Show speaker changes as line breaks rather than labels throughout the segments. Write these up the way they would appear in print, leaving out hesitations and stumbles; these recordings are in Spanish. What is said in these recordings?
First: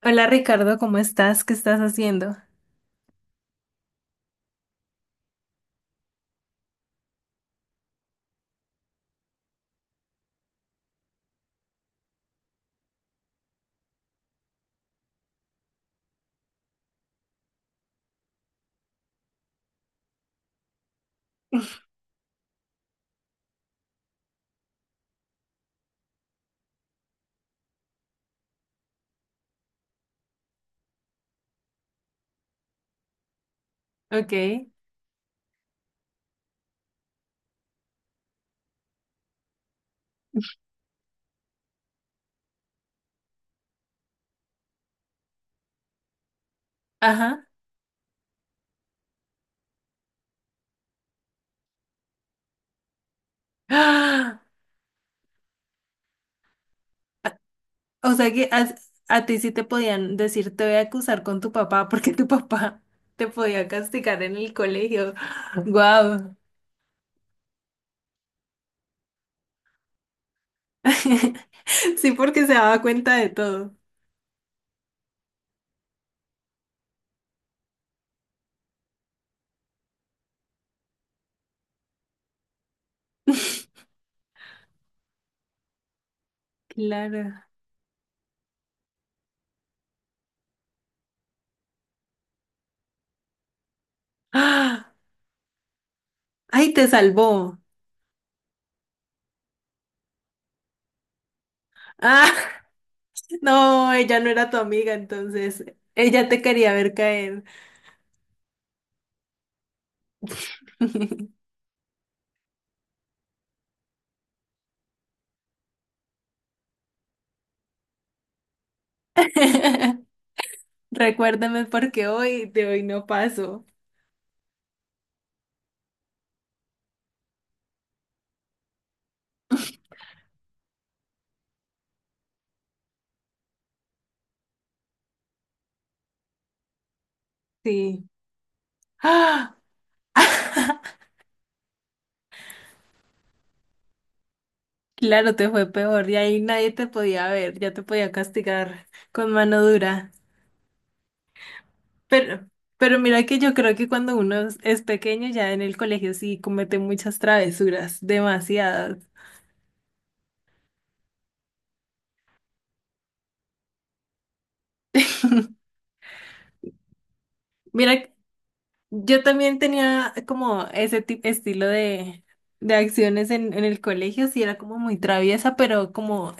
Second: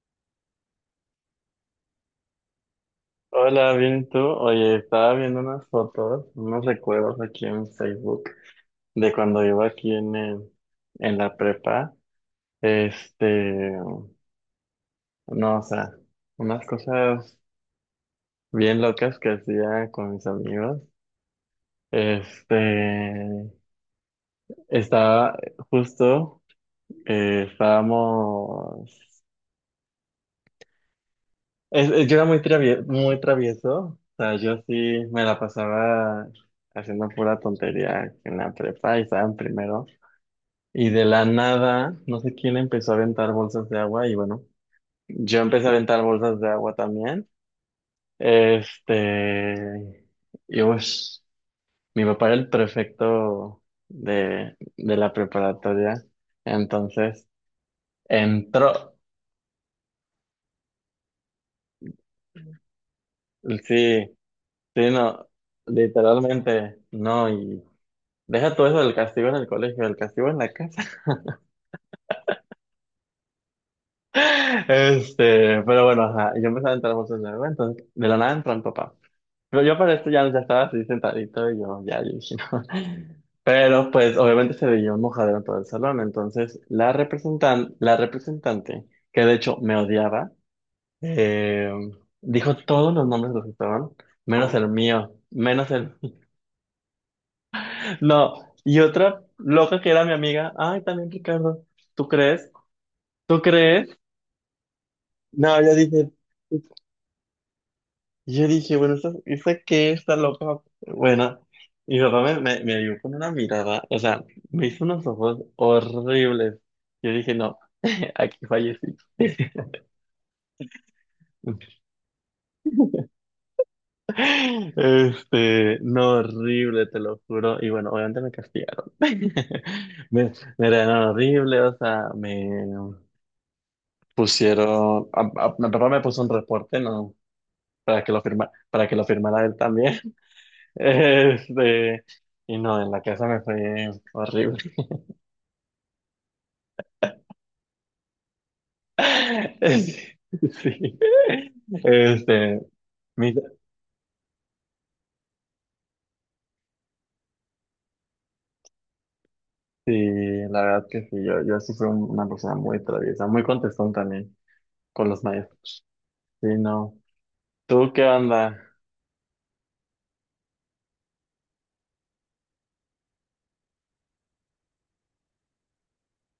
Hola Ricardo, ¿cómo estás? ¿Qué estás haciendo?
Hola, bien, ¿y tú? Oye, estaba viendo unas fotos, unos recuerdos aquí en Facebook de cuando iba aquí en la prepa. Este, no, o sea, unas cosas bien locas que hacía con mis amigos. Este, Estaba justo, estábamos, yo era muy travieso, o
Ok,
sea, yo sí me la pasaba haciendo pura tontería en la prepa y estaba en primero. Y de la nada, no sé quién empezó a aventar bolsas de agua y bueno, yo empecé a aventar bolsas de agua también.
ajá.
Este, y pues, mi papá era el prefecto
¡Ah!
de la preparatoria, entonces
O sea que a,
entró,
a ti sí te podían decir, te voy a acusar con tu papá porque tu papá te podía
sí,
castigar en el
sí,
colegio.
no,
¡Guau!
literalmente, no, y deja todo eso del castigo en el colegio, el castigo en la casa.
Sí, porque se daba cuenta de todo.
Pero bueno, ajá, yo empecé a aventar bolsas de agua, entonces de la nada entró mi papá. Pero yo para esto ya estaba así sentadito y yo ya, yo dije no. Pero pues obviamente se veía un mojadero en todo el salón. Entonces
Claro.
la representante, que de hecho me odiaba, eh, dijo todos los nombres de los que estaban, menos el
¡Ah!
mío, menos el...
¡Ay, te salvó!
No, y otra loca que era mi amiga, ay, también Ricardo, ¿tú
¡Ah!
crees? ¿Tú
No,
crees?
ella no era tu amiga,
No,
entonces
yo dije,
ella te quería ver caer.
Y yo dije, bueno, ¿esta qué? Está loca. Bueno, y mi papá me vio con una mirada, o sea, me hizo unos ojos horribles. Yo dije, no, aquí fallecí.
Recuérdame porque hoy de hoy no paso.
No, horrible, te lo juro. Y bueno, obviamente me castigaron. Me, me regañaron horrible, o sea, me pusieron, a- mi papá me puso un reporte, ¿no?
Sí.
Para que lo firmara
¡Ah!
él también. Este, y no, en la casa me fue horrible.
Claro, te fue peor y ahí nadie te podía ver, ya te podía castigar con mano
Sí,
dura.
sí.
Pero,
Este,
pero mira
mi-
que yo creo que cuando uno es pequeño ya en el colegio sí comete muchas travesuras, demasiadas.
sí, la verdad que sí, yo sí fui una persona muy traviesa, muy contestón también con los maestros. Sí, no. ¿Tú qué
Mira,
onda?
yo también tenía como ese tipo, estilo de acciones en el colegio, sí era como muy traviesa, pero como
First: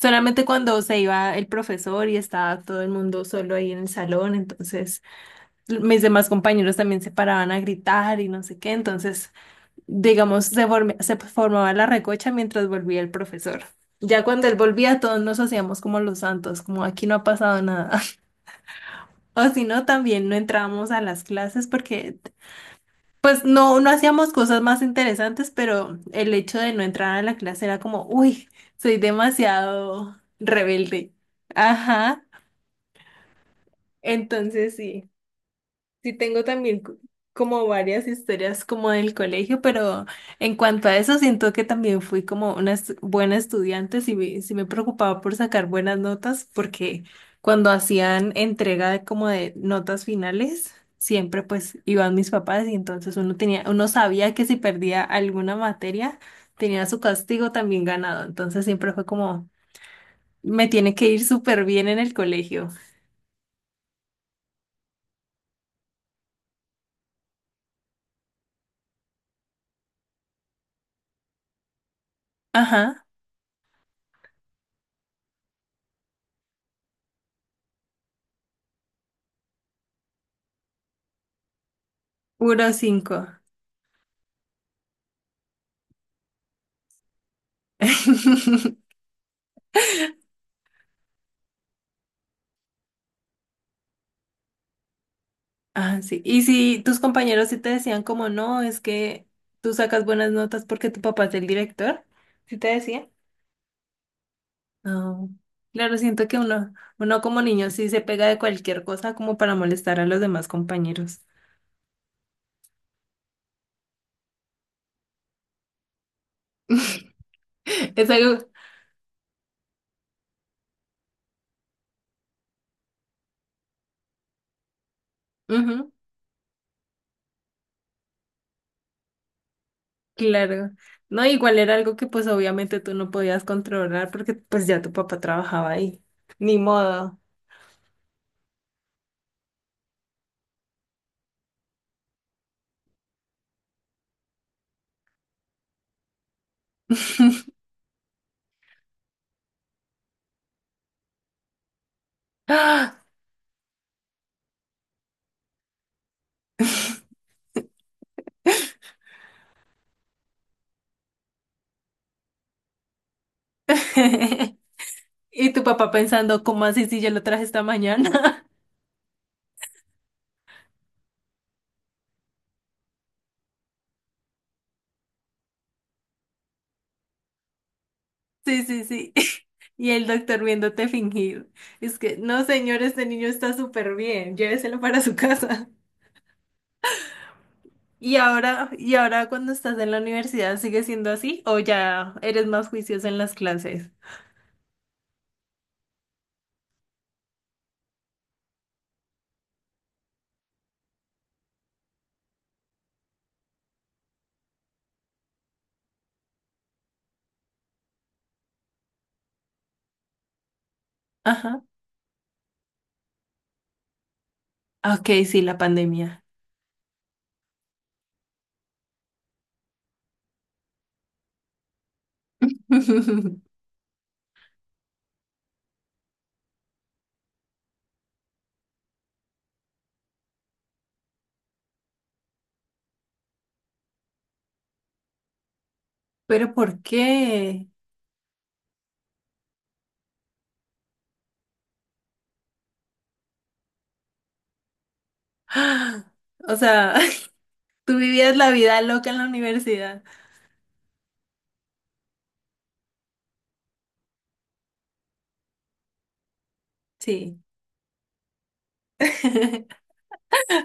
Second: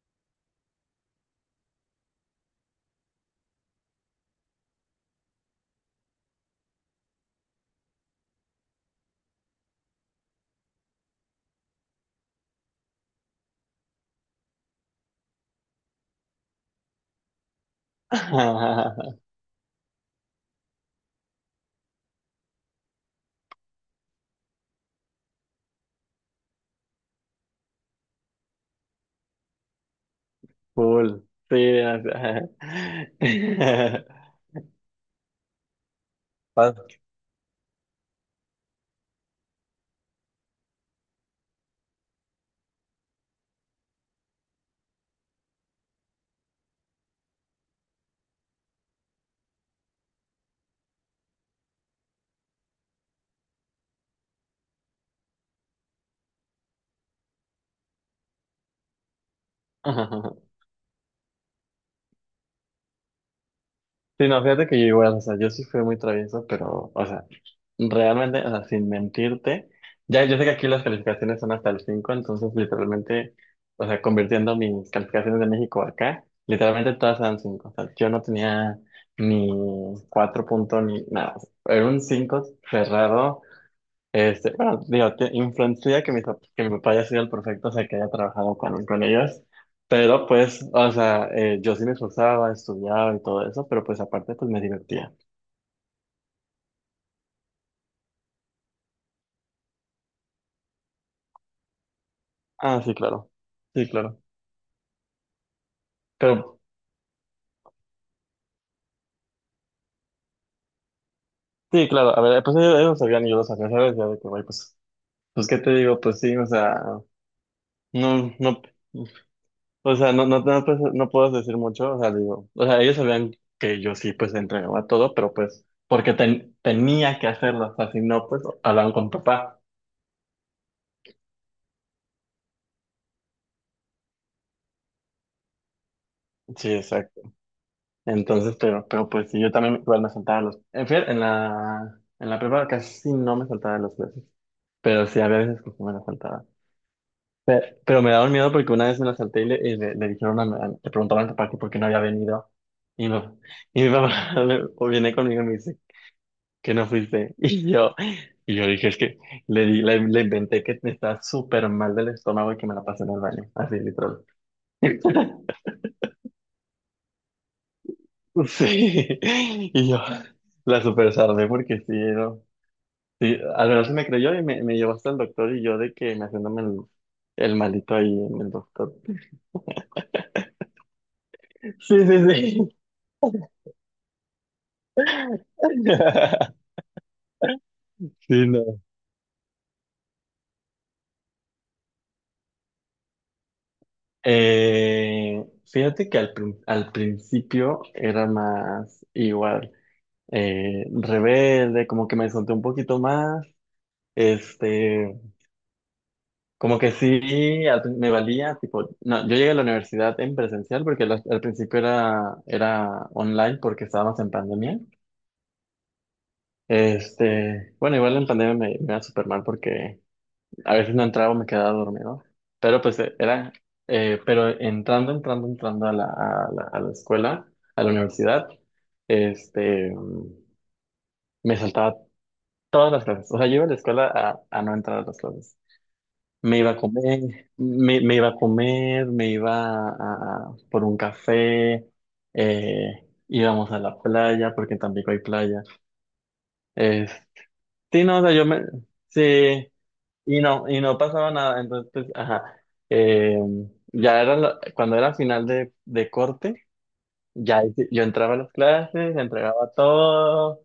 solamente cuando se iba el profesor y estaba todo el mundo solo ahí en el salón, entonces mis demás compañeros también se paraban a gritar y no sé qué, entonces, digamos, se formaba la recocha mientras volvía el profesor. Ya cuando él volvía, todos nos hacíamos como los santos, como aquí no ha pasado nada. O si no, también no entrábamos a las clases porque, pues, no, no hacíamos cosas más interesantes, pero el hecho de no entrar a la clase era como, uy, soy demasiado rebelde.
Full. Sí, o
Ajá.
sea.
Entonces, sí. Sí, tengo también
Pas-
como varias historias como del colegio, pero en cuanto a eso siento que también fui como una buena estudiante, sí, sí me preocupaba por sacar buenas notas, porque cuando hacían entrega como de notas finales, siempre pues iban mis papás y entonces uno tenía, uno sabía que si perdía alguna materia, tenía su castigo también ganado, entonces siempre fue como, me tiene que ir súper bien en el colegio.
Sí, no, fíjate que yo igual, o sea, yo sí fui muy travieso, pero, o sea, realmente, o sea, sin mentirte, ya yo sé que aquí las calificaciones son hasta el 5, entonces
Ajá,
literalmente, o sea, convirtiendo mis calificaciones de México acá, literalmente todas eran 5, o sea, yo no tenía ni 4 puntos ni nada, o sea, era un cinco
puro 5.
cerrado, bueno, digo, influencia que que mi papá haya sido el perfecto, o sea, que haya trabajado con, con ellos, pero pues, o sea, yo sí me esforzaba, estudiaba y todo eso, pero pues aparte, pues me divertía.
Ah, sí. Y si tus compañeros sí te decían como no, es que tú sacas buenas notas porque tu papá es el director, ¿sí te
Ah, sí,
decían?
claro, sí, claro,
No, claro, siento que
pero
uno, uno como niño sí se pega de cualquier cosa como para molestar a los demás compañeros.
sí, claro, a ver, pues ellos lo sabían y yo lo sabía, ¿sabes? Ya de que, güey, pues, ¿qué te digo? Pues sí, o sea,
Es
no,
algo,
no. O sea, no, no, no, pues, no puedo decir mucho, o sea, digo, o sea, ellos sabían que yo sí, pues, entregaba todo, pero pues,
ujú,
porque tenía que hacerlo, o sea, si no, pues, hablaban con papá.
claro. No, igual era algo que pues obviamente tú no podías controlar porque pues ya tu papá trabajaba ahí. Ni
Sí,
modo.
exacto. Entonces, pero pues, sí, yo también igual me saltaba los, en fin, en la prepa casi no me saltaba las clases, pero sí, había veces que sí me las saltaba. Pero, me daba miedo porque una vez me las salté y y le dijeron le preguntaron a mi papá que por qué no había venido,
¡Ah!
y mi papá viene conmigo y me dice que no fuiste. Y yo dije, es que le inventé que me estaba súper mal del estómago y que me la pasé en el baño, así literal.
Y tu papá pensando, ¿cómo así si yo lo traje esta mañana?
Sí, y yo la super sardé porque sí, no. Sí, al menos se me creyó y me llevó hasta el doctor y yo de que me haciéndome el malito ahí en el
Sí, sí,
doctor.
sí. Y el doctor viéndote fingir.
Sí,
Es
sí,
que, no,
sí.
señor, este niño está súper bien, lléveselo para su casa.
Sí, no.
Y ahora cuando estás en la universidad, ¿sigue siendo así o ya eres más juiciosa en las clases?
Fíjate que al principio era más igual. Rebelde, como que me solté un poquito más, este, como que sí, me valía, tipo, no, yo llegué a la universidad en presencial porque al
Ajá.
principio era online porque estábamos en pandemia.
Ok, sí, la pandemia.
Bueno, igual en pandemia me iba súper mal porque a veces no entraba, me quedaba dormido, pero pues era, pero entrando a la escuela, a la universidad, este, me saltaba todas las clases. O sea, yo iba a la escuela a no entrar a las clases.
Pero
Me iba a
¿por
comer,
qué?
me iba a comer, me iba a, por un café, íbamos a la playa, porque en Tampico hay playa.
O sea,
Eh,
tú
sí, no, o sea,
vivías
yo
la
me,
vida loca en la
sí,
universidad.
y no pasaba nada. Entonces, pues, ajá. Eh, ya era, cuando era final de corte,
Sí.
ya ahí sí, yo entraba a las clases, entregaba todo,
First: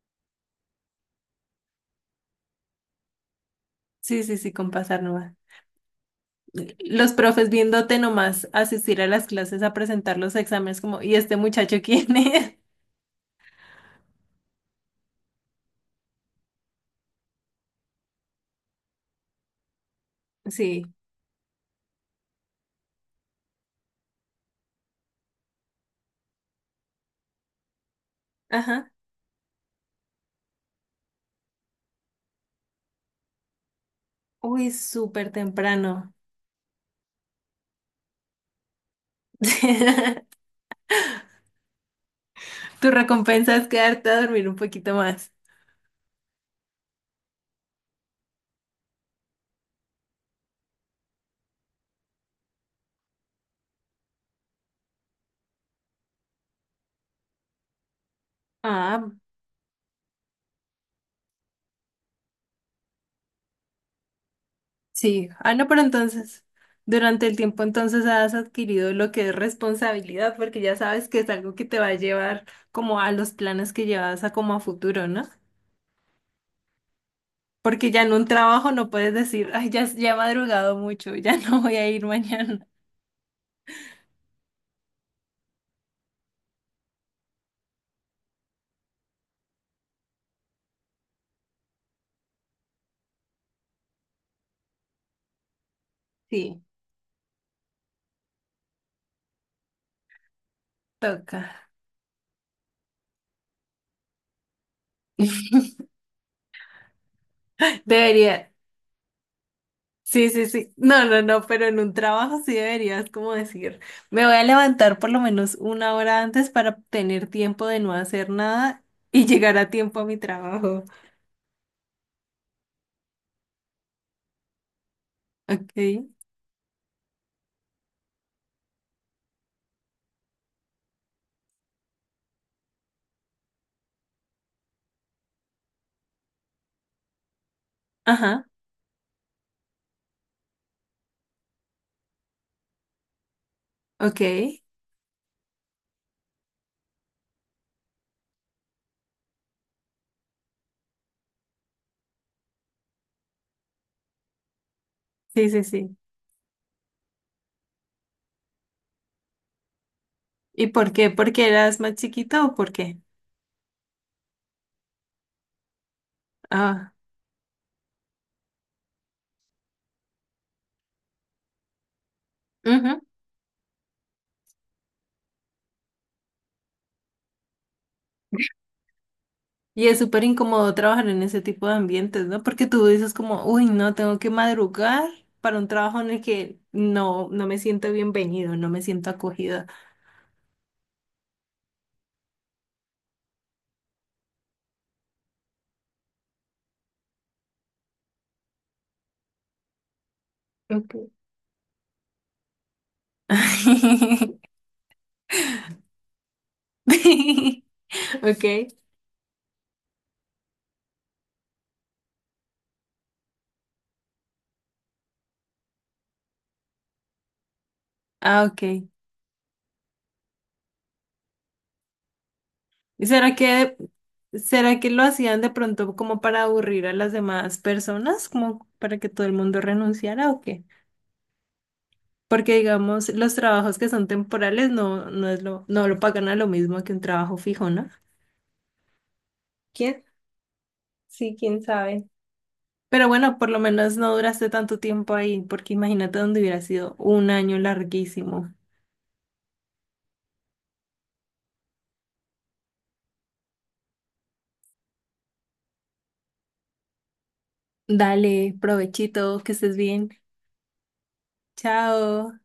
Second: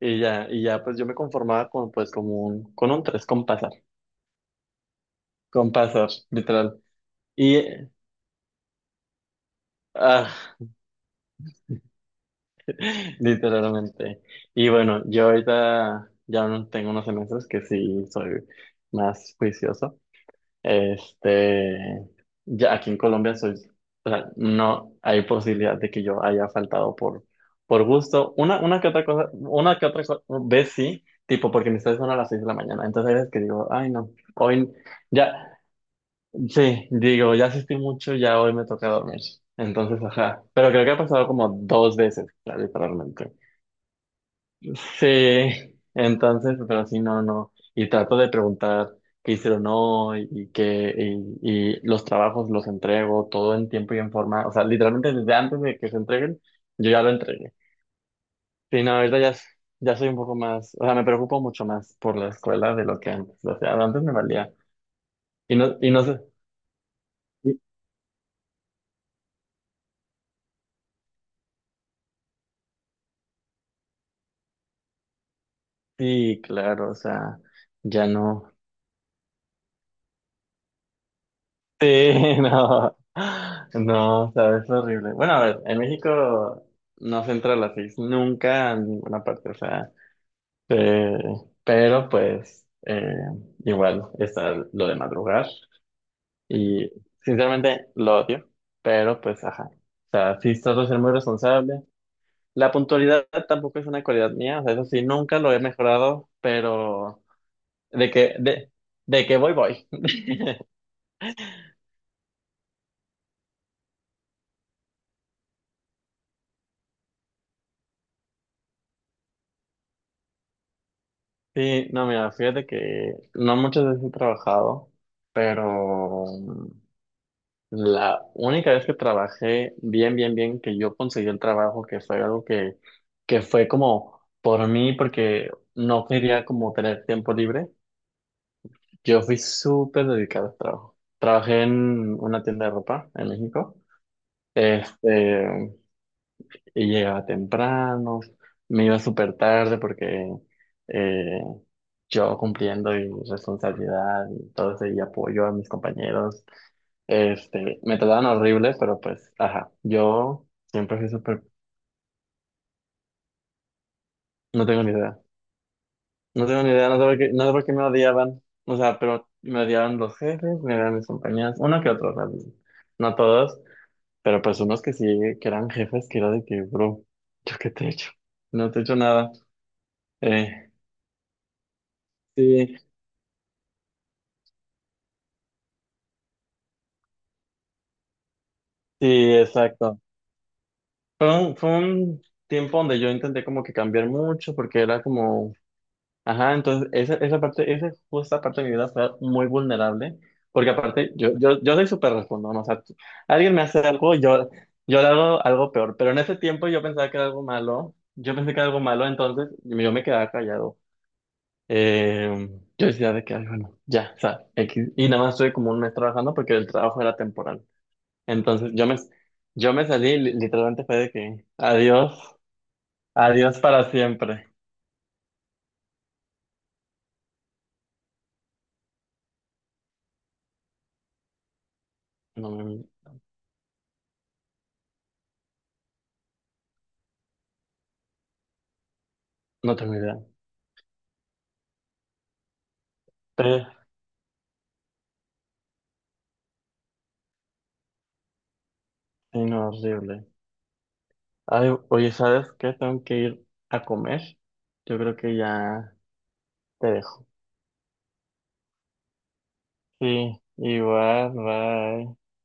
y ya, pues yo me conformaba con, pues, como un, con un tres con...
Sí, sí, sí, con pasar nomás.
Con pasas, literal.
Los profes
Y,
viéndote nomás asistir a las clases a presentar
ah,
los exámenes, como, ¿y este muchacho quién es?
literalmente. Y bueno, yo ahorita ya no tengo unos semestres que sí soy más juicioso.
Sí,
Este, ya aquí en Colombia soy, o sea, no hay posibilidad de que yo haya faltado por gusto. Una que
ajá.
otra cosa, una que otra vez sí, tipo porque mis clases son a las 6 de la mañana. Entonces hay veces que digo, ay no,
Uy,
hoy
súper
ya.
temprano.
Sí, digo, ya asistí mucho, ya hoy me toca dormir. Entonces, ajá. Pero creo que ha pasado como dos veces, claro,
Tu
literalmente.
recompensa es quedarte a dormir un poquito más.
Sí, entonces, pero sí, no, no. Y trato de preguntar qué hicieron hoy y qué, y, los trabajos los entrego todo en tiempo y en forma. O sea, literalmente desde antes de que se entreguen, yo ya lo entregué. Sí, no,
Ah,
ahorita ya, ya soy un poco más, o sea, me preocupo mucho más por la escuela de lo que antes. O sea, antes me valía.
sí. Ah, no, pero
Y no sé.
entonces, durante el tiempo entonces has adquirido lo que es responsabilidad, porque ya sabes que es algo que te va a llevar como a los planes que llevas a como a futuro, ¿no?
Sí, claro, o sea,
Porque ya
ya
en un
no.
trabajo no puedes decir, ay, ya, ya he madrugado mucho, ya no voy a ir
Sí,
mañana.
no. No, o sea, es horrible. Bueno, a ver, en México no se entra a las 6 nunca en ninguna parte, o sea, eh, pero pues igual está lo de madrugar
Sí,
y sinceramente lo odio, pero pues ajá. O sea, sí trato de ser muy
toca.
responsable. La puntualidad tampoco es una cualidad mía, o sea, eso sí, nunca lo he mejorado, pero de que,
Debería.
de, de que voy, voy.
Sí, sí, sí. No, no, no, pero en un trabajo sí deberías como decir, me voy a levantar por lo menos una hora antes para tener tiempo de no hacer nada y llegar a tiempo a mi trabajo.
Sí, no, mira, fíjate que no muchas veces he trabajado,
Ok.
pero la única vez que trabajé bien, bien, bien, que yo conseguí el trabajo, que fue algo que fue como por mí, porque no quería como tener tiempo libre,
Ajá.
yo fui súper dedicado al trabajo. Trabajé en una tienda de ropa en México.
Ok.
Este, y llegaba temprano, me iba súper tarde porque eh, yo cumpliendo mi responsabilidad y todo ese y apoyo
Sí,
a
sí,
mis
sí.
compañeros, me trataban horrible, pero pues, ajá, yo
¿Y por
siempre fui
qué?
súper,
¿Porque eras más chiquito o por qué?
no tengo ni idea, no tengo ni idea,
Ah.
no sé por qué, no sé por qué me odiaban, o sea, pero me odiaban los jefes, me odiaban mis compañeros, uno que otro, o sea, no todos, pero pues unos que sí, que eran jefes, que era de que, bro, ¿yo qué te he hecho? No te he hecho nada.
Y es súper
Eh,
incómodo trabajar en ese tipo de ambientes, ¿no? Porque
Sí,
tú dices como, uy, no, tengo que madrugar para un trabajo en el que no, no me siento bienvenido, no me siento
sí,
acogida.
exacto. Fue un tiempo donde yo intenté como que cambiar mucho porque era como, ajá, entonces esa justa parte de mi vida fue muy vulnerable porque
Okay,
aparte yo soy súper respondón, o sea, alguien me hace algo, yo le hago algo peor, pero en ese tiempo yo pensaba que era algo malo, yo pensé que era
okay.
algo malo, entonces yo me quedaba callado. Eh, yo decía de que, ay, bueno, ya, o sea, X. Y nada más estuve como un mes trabajando porque el trabajo era temporal.
Ah,
Entonces
okay.
yo me salí, literalmente fue de que adiós,
¿Y
adiós para siempre.
será que lo hacían de pronto como para aburrir a las demás personas, como para que todo el mundo renunciara o qué?
No,
Porque
me-
digamos, los trabajos que son temporales no, no es lo, no lo pagan a lo mismo que un trabajo fijo, ¿no?
no tengo idea.
Sí, quién sabe. Pero bueno, por lo
Pero,
menos no duraste tanto tiempo ahí, porque imagínate donde hubiera sido un año larguísimo.
sí, no, horrible. Ay, oye, ¿sabes qué? Tengo que ir a comer. Yo creo que ya te dejo.
Dale, provechito, que estés bien.
Sí, igual, bye.
Chao.